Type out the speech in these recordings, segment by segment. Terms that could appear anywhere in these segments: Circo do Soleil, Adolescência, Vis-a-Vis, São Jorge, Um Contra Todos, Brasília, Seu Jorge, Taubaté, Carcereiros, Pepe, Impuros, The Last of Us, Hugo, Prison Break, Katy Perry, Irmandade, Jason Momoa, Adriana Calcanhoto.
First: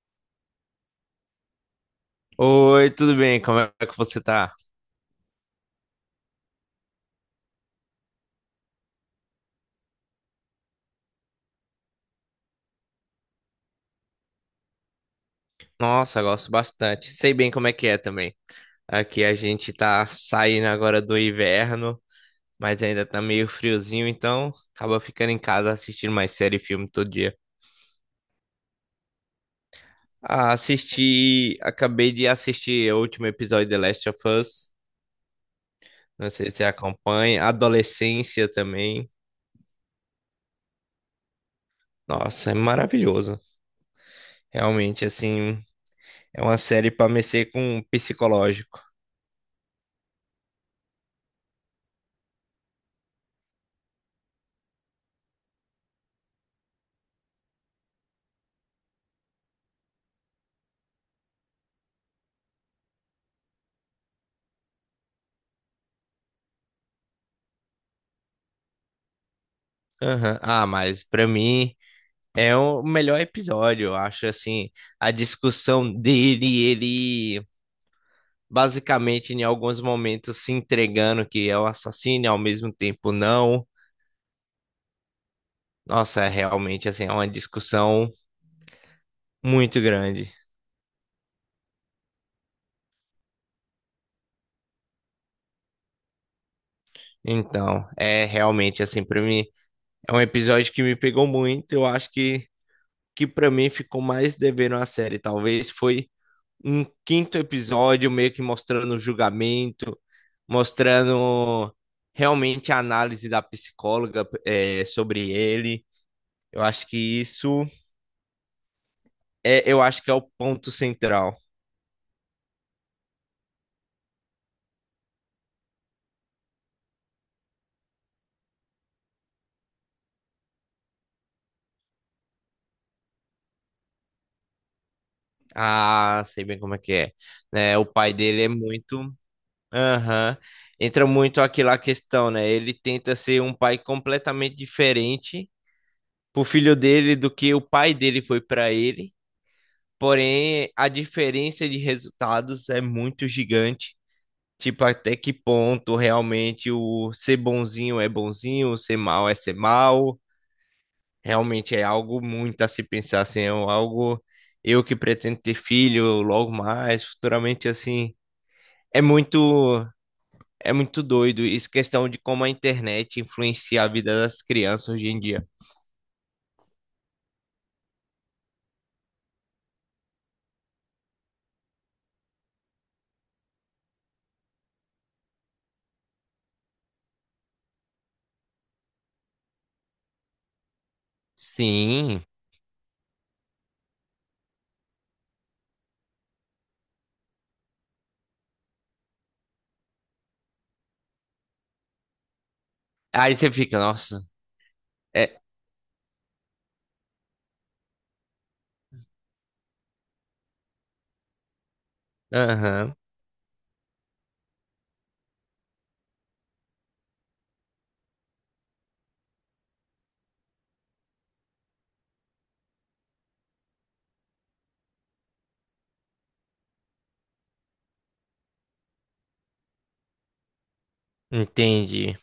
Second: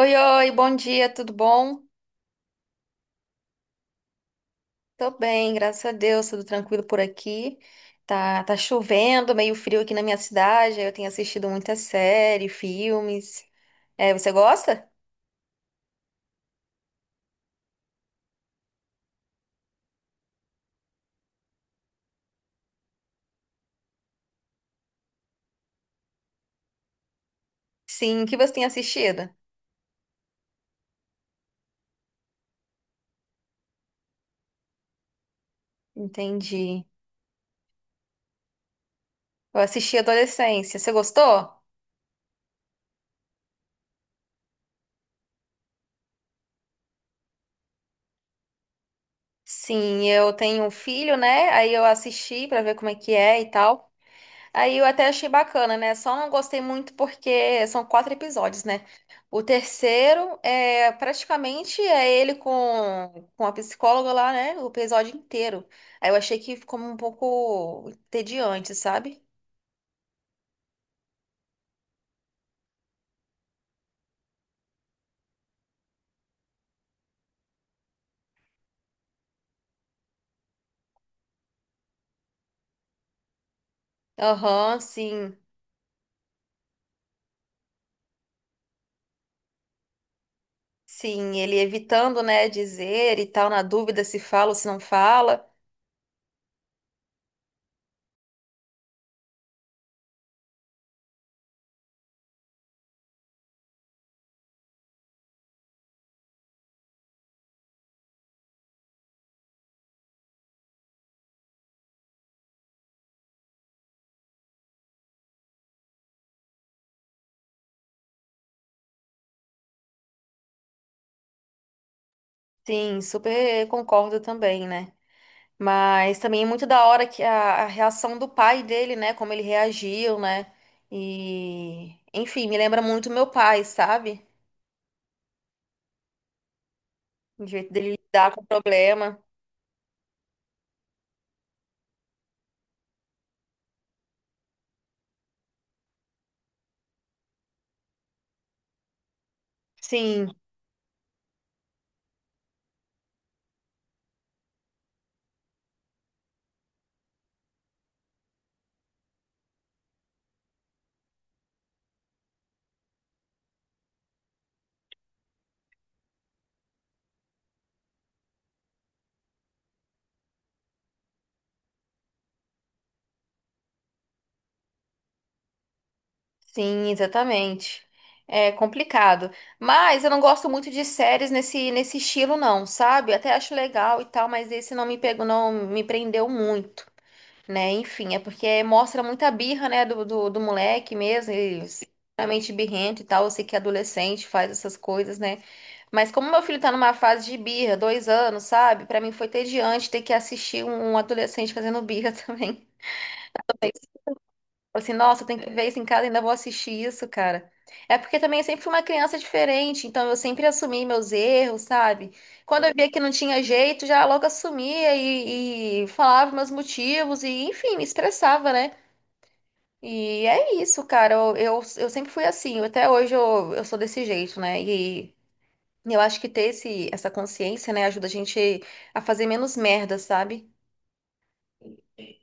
Oi, oi, bom dia, tudo bom? Oi, tudo bem? Como é que você tá? Tô bem, graças a Deus, tudo tranquilo por aqui. Tá chovendo, meio frio aqui na minha cidade. Eu tenho assistido muita série, filmes. É, você gosta? Nossa, gosto bastante. Sei bem como é que é também. Aqui a gente tá saindo agora do inverno, mas ainda tá meio friozinho, então acaba ficando em casa assistindo mais série e filme todo dia. Sim, o que você tem assistido? Ah, assisti, acabei de assistir o último episódio de The Last of Us. Não sei se você Entendi. acompanha. Adolescência também. Eu assisti Adolescência. Você gostou? Nossa, é maravilhoso. Realmente, assim, é uma série pra mexer com o psicológico. Sim, eu tenho um filho, né? Aí eu assisti pra ver como é que é e tal. Aí eu até achei bacana, né? Só não gostei muito porque são quatro episódios, né? O terceiro é praticamente ele com a psicóloga lá, né? O episódio inteiro. Aí eu achei que ficou um pouco entediante, sabe? Aham. Ah, mas pra mim. É o melhor episódio, eu acho, assim, a discussão dele, ele basicamente em alguns momentos se entregando que é o assassino e ao mesmo tempo não. Aham, sim, Nossa, é realmente, assim, é uma discussão muito grande. sim. Ele evitando, né, dizer e tal, na dúvida se fala ou se não fala. Então, é realmente, assim, pra mim, é um episódio que me pegou muito, eu acho que para mim ficou mais devendo a série, talvez foi um quinto episódio meio que mostrando o julgamento, mostrando realmente a análise da psicóloga, é, sobre ele. Eu acho que isso é, eu acho que é o ponto central. Sim, super concordo também, né? Mas também é muito da hora que a reação do pai dele, né? Como ele reagiu, né? E, enfim, me lembra muito meu pai, sabe? Ah, sei bem como é que é. O jeito Né, o dele pai lidar com dele o é muito. problema. Aham. Entra muito aquela questão, né? Ele tenta ser um pai completamente diferente pro filho dele do que o pai dele foi para ele. Sim, Porém, a diferença de resultados é muito gigante. Tipo, até que ponto realmente o ser bonzinho é bonzinho, ser mal é ser mal. Realmente é algo muito a se pensar, assim, é algo eu que pretendo ter filho logo mais, futuramente assim. É muito, é muito doido isso, questão de como a internet influencia a vida das crianças hoje em dia. sim, exatamente. É complicado. Mas eu não gosto muito de séries nesse estilo, não, sabe? Até acho legal e tal, mas esse não me pegou, não me prendeu muito, né? Enfim, é porque mostra muita birra, né, do moleque mesmo, ele Sim. extremamente birrento e tal. Eu sei que é adolescente faz essas coisas, né? Mas como meu filho tá numa fase de birra, dois anos, sabe? Pra mim foi tediante ter que assistir um adolescente fazendo birra também. Aí você fica, nossa, Falei assim, nossa, eu tenho é, que ver isso em casa, ainda vou assistir isso, cara. É porque também eu sempre fui uma criança diferente, então eu sempre assumi meus erros, sabe? Quando eu via aham, que não tinha jeito, já logo assumia e falava meus motivos e, enfim, me expressava, né? E é isso, cara. Eu sempre fui assim. Até hoje eu sou desse jeito, né? E eu acho que ter essa consciência, né, ajuda a gente a fazer menos merda, sabe? entendi.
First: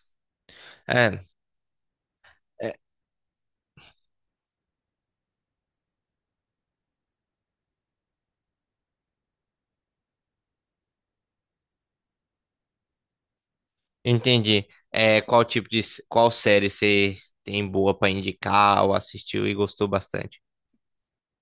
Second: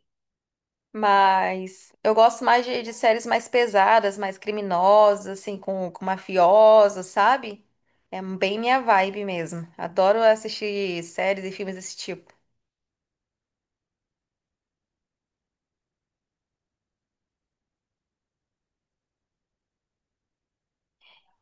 É. Mas eu gosto mais É. de séries mais pesadas, mais criminosas, assim, com mafiosos, sabe? É bem minha vibe mesmo. Adoro assistir séries e filmes desse tipo. Entendi. É, qual tipo de, qual série você tem boa pra indicar ou assistiu e gostou bastante?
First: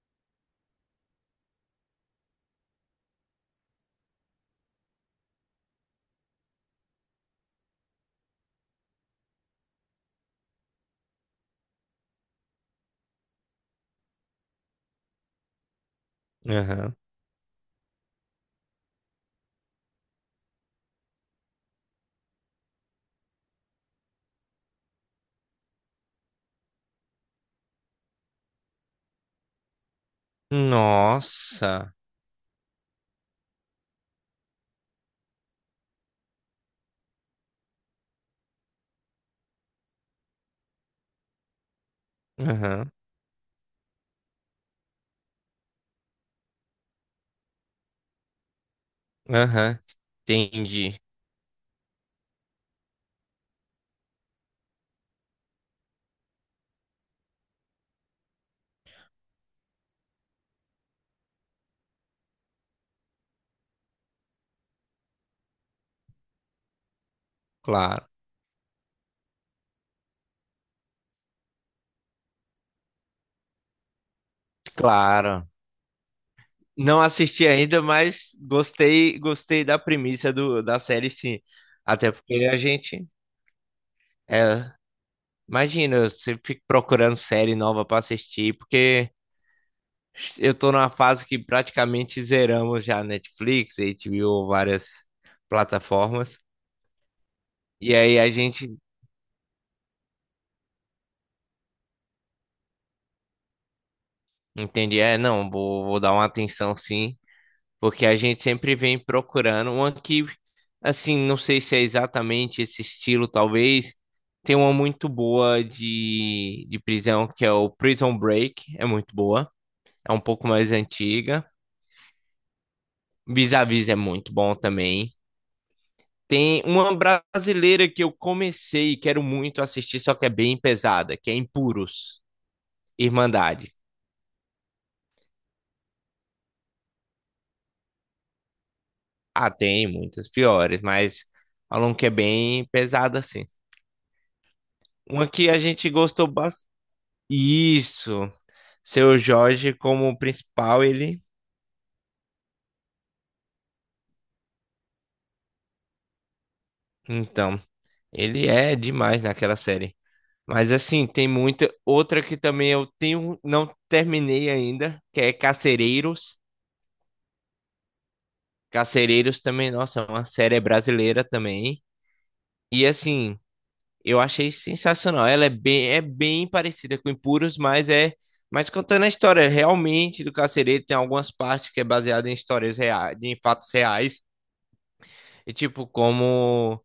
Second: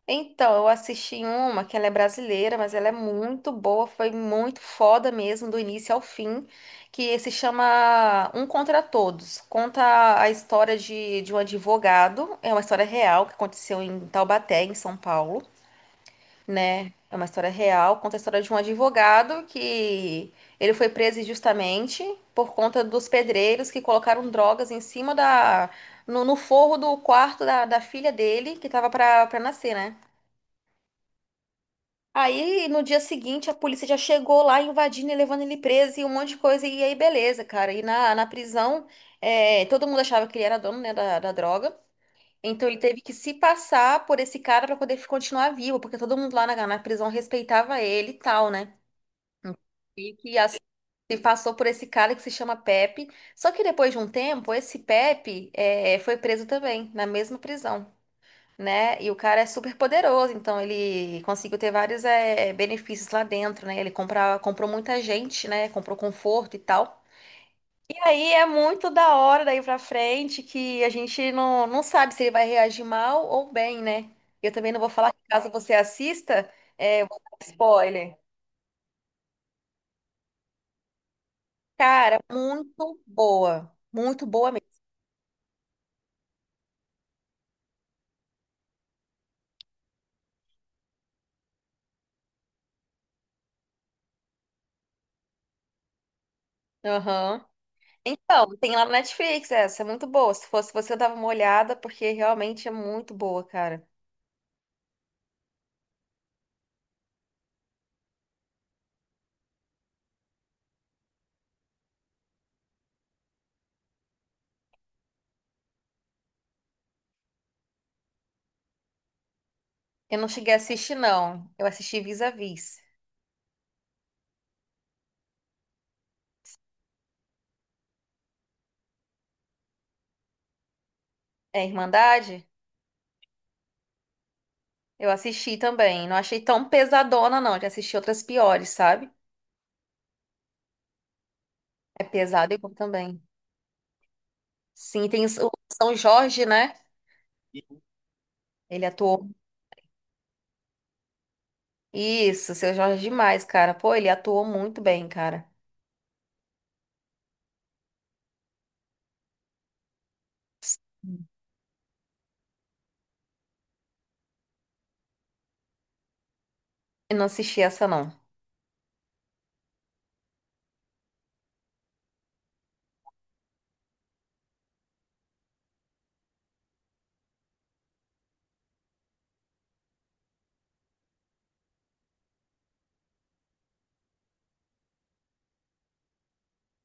Então, eu assisti uma que ela é brasileira, mas ela é muito boa, foi muito foda mesmo, do início ao fim, que se chama Um Contra Todos. Conta a história de um advogado, é uma história real que aconteceu em Taubaté, em São Paulo, né? Aham. É uma história real, conta a história de um advogado que ele foi preso injustamente por conta dos pedreiros que colocaram drogas em cima no forro do quarto da filha dele, que tava pra nascer, né? Nossa. Aí, no dia seguinte, a polícia já chegou lá invadindo e levando ele preso e um monte de coisa. E aí, beleza, cara. E na prisão, todo mundo achava que ele era dono, né, da droga. Então, ele Aham. teve que se passar por esse cara para poder continuar vivo, porque todo mundo lá na prisão respeitava ele e tal, né? Aham. E que assim, Entendi. ele passou por esse cara que se chama Pepe. Só que depois de um tempo, esse Pepe, foi preso também, na mesma prisão, né? E o cara é super poderoso, então ele conseguiu ter vários benefícios lá dentro, né? Ele comprou muita gente, né? Comprou conforto e tal. E Claro. aí é muito da hora daí pra frente que a gente não sabe se ele vai reagir mal ou bem, né? Eu também não vou falar Claro. caso você assista, Não eu vou dar assisti ainda, spoiler. mas gostei, gostei da premissa do, da série, sim. Até Cara, porque a muito gente, boa. Muito boa mesmo. é, imagina, eu sempre fico procurando série nova pra assistir, porque eu tô numa fase que praticamente zeramos já Netflix, HBO, várias plataformas. Aham. E aí a Então, gente tem lá no Netflix essa, é muito boa. Se fosse você, eu dava uma olhada, porque realmente é muito boa, cara. entende, é, não, vou, vou dar uma atenção sim. Porque a gente sempre vem procurando uma que, assim, não sei se é exatamente esse estilo, talvez. Tem uma muito boa de prisão, que é o Prison Break, é muito boa. É Eu um não pouco cheguei a mais assistir, antiga. não. Eu assisti Vis-a-Vis. Vis-a-Vis é muito bom também. Tem uma brasileira que eu comecei e quero muito assistir, só que é bem pesada, que é É Impuros, Irmandade? Irmandade. Eu assisti também. Não achei tão pesadona, não. Já assisti outras piores, sabe? Ah, tem muitas piores, mas falam É que é pesado bem igual pesada também. assim. Sim, tem o Uma que a gente São gostou Jorge, né? Isso. Ele Seu atuou. Jorge como principal, ele. Isso, Seu Jorge é demais, cara. Pô, ele atuou muito bem, cara. Então, ele é demais naquela série. Mas assim, tem muita. Outra que também eu tenho. Não terminei ainda, que é Carcereiros. Eu não assisti essa, não. Carcereiros também, nossa, é uma série brasileira também. E assim, eu achei sensacional. Ela é bem parecida com Impuros, mas é. Mas contando a história realmente do carcereiro, tem algumas partes que é baseada em histórias reais, em fatos reais. E tipo, como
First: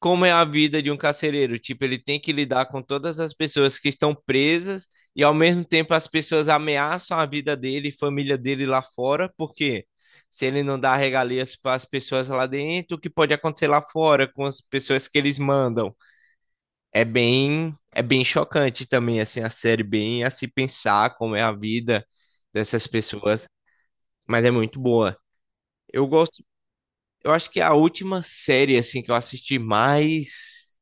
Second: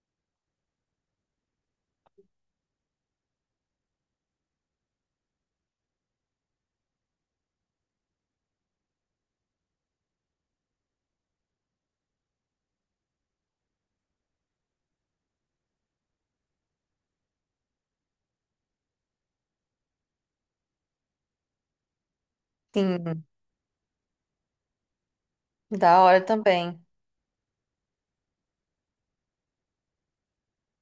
como é a vida de um carcereiro. Tipo, ele tem que lidar com todas as pessoas que estão presas e ao mesmo tempo as pessoas ameaçam a vida dele e família dele lá fora, porque se ele não dá regalias para as pessoas lá dentro, o que pode acontecer lá fora com as pessoas que eles mandam? É bem chocante também assim a série, bem a se pensar como é a vida dessas Sim, pessoas, mas é muito boa. da Eu hora gosto, também. eu acho que é a última série assim que eu assisti mais,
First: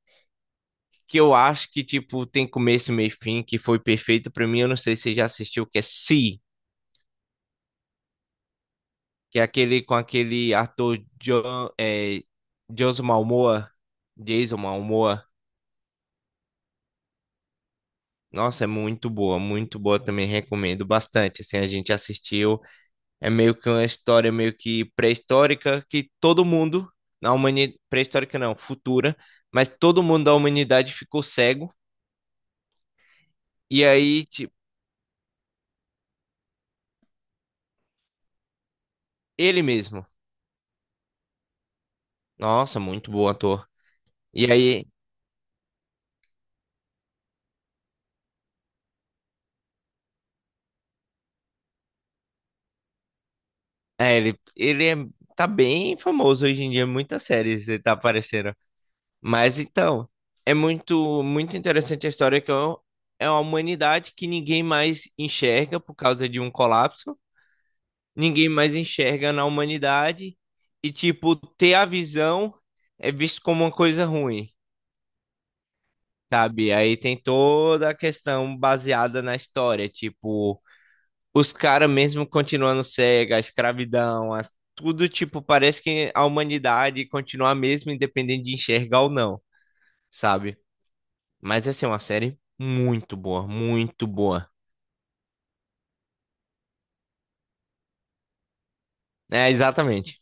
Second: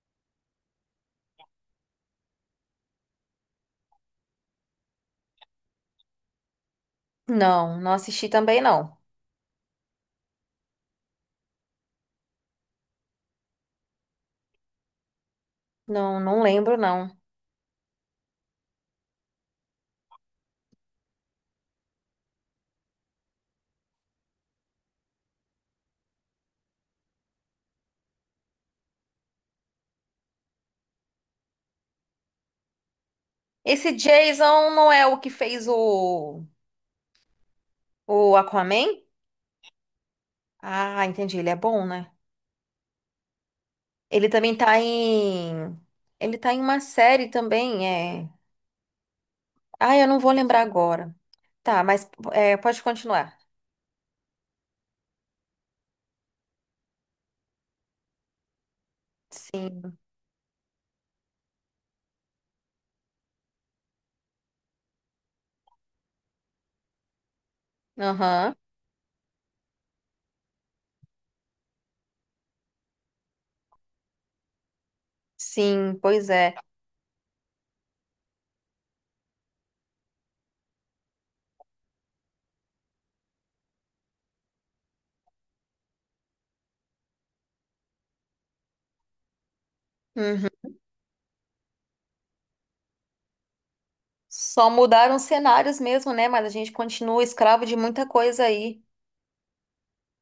que eu acho que, tipo, tem começo, meio e fim, que foi perfeito pra mim. Eu não sei se você já assistiu, que é Si, Não, não assisti também, não. que é aquele com aquele ator John, é, Jason Momoa, Jason Momoa. Não, não lembro, não. Nossa, é muito boa também, recomendo bastante. Assim, a gente assistiu, é meio que uma história meio que pré-histórica que todo mundo na humanidade, pré-histórica não, futura, mas todo mundo da humanidade ficou cego e Esse aí, tipo, Jason não é o que fez o Aquaman? ele mesmo. Ah, entendi. Ele é bom, né? Nossa, muito bom ator. Ele E também tá aí, em. Ele tá em uma série também, é. Ah, eu não vou lembrar agora. Tá, mas pode continuar. é, ele é, tá bem famoso hoje em dia, muitas séries ele tá aparecendo. Mas Sim. então, é muito, muito interessante a história que é é uma humanidade que ninguém mais enxerga por causa de um colapso, ninguém Aham. mais enxerga na humanidade e tipo, ter a visão é visto como uma coisa ruim, Sim, pois é. sabe? Aí tem toda a questão baseada na história, tipo os caras mesmo continuando cega, a escravidão, tudo, tipo, parece que a humanidade continua a mesma, independente de enxergar ou não, sabe? Uhum. Mas assim, é uma série muito boa, muito boa. Só mudaram os cenários mesmo, né? Mas a gente continua escravo de muita coisa aí. É, exatamente.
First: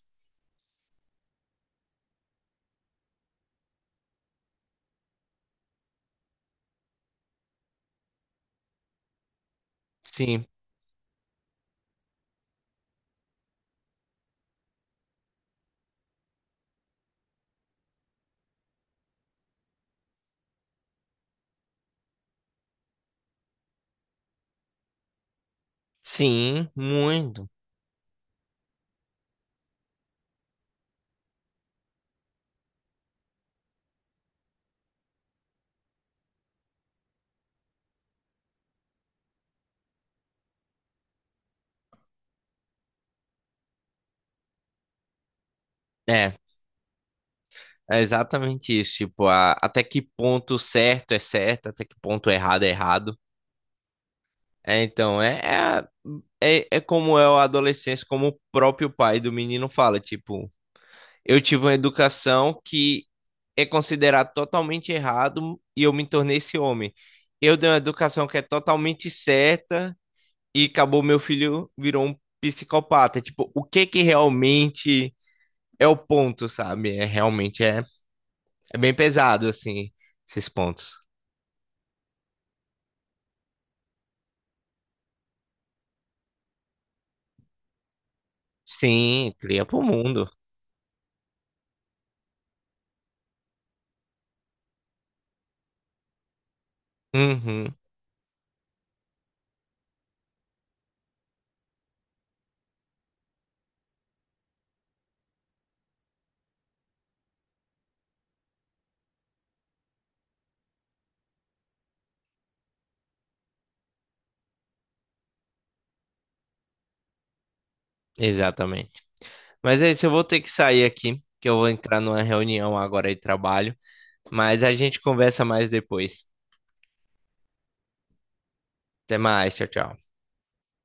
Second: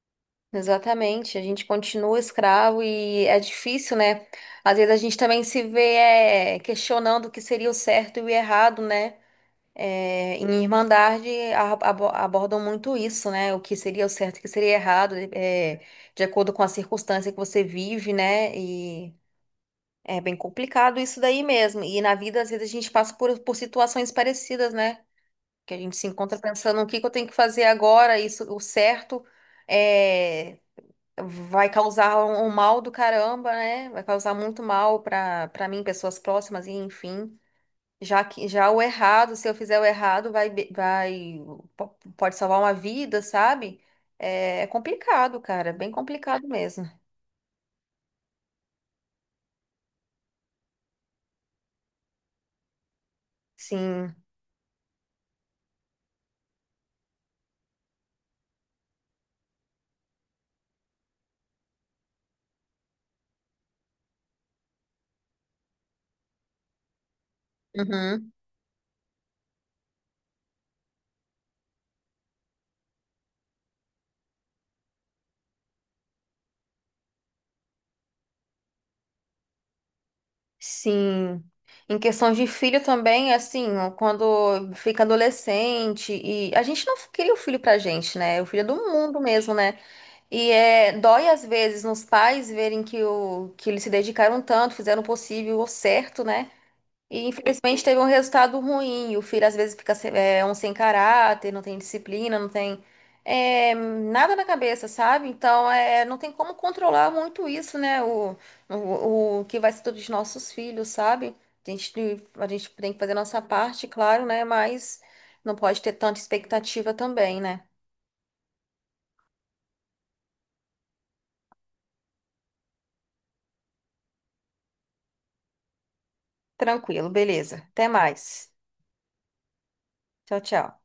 Exatamente. A gente continua escravo e é difícil, né? Às vezes a gente também se vê questionando o que seria o certo e o errado, né? É, Sim, em Irmandade abordam muito isso, né? O que seria o certo, o que seria errado, de acordo com a circunstância que você vive, né? E é bem complicado isso daí mesmo. E na vida, às vezes, a gente passa por situações parecidas, né? Que a gente se encontra sim, pensando o que que eu tenho que muito. fazer agora, isso, o certo é, vai causar um mal do caramba, né? Vai causar muito mal para mim, pessoas próximas, e enfim. Já que já o errado, se eu fizer o errado, vai be- vai po- pode salvar uma vida, sabe? É complicado, cara, bem É, complicado mesmo. é exatamente isso. Tipo, até que ponto certo é certo, até que ponto errado. Sim. É, então, é, é, é, é como é o adolescência, como o próprio pai do menino fala, tipo, eu tive uma educação que é considerado totalmente errado e eu me tornei esse homem. Eu dei uma educação Uhum. que é totalmente certa e acabou meu filho virou um psicopata. Tipo, o que que realmente é o ponto, sabe? É realmente é, é bem pesado assim esses pontos. Sim. Em questão de filho também, assim, ó, quando fica adolescente e a gente não cria o filho pra gente, né? O filho é do mundo Sim, mesmo, cria né? pro mundo. E dói às vezes nos pais verem que eles se dedicaram tanto, fizeram o possível, o certo, né? E Uhum, infelizmente teve um resultado ruim. E o filho às vezes fica um sem caráter, não tem disciplina, não tem nada na cabeça, sabe? Então não tem como controlar muito isso, né? O que vai ser dos nossos filhos, sabe? A gente, a gente tem que fazer a nossa parte, claro, né? Mas não pode ter tanta expectativa também, né? exatamente. Mas é isso, eu vou ter que sair aqui, que eu vou entrar numa reunião agora de trabalho, mas a gente conversa mais depois. Tranquilo, beleza. Até mais. Até mais, tchau, tchau. Tchau, tchau.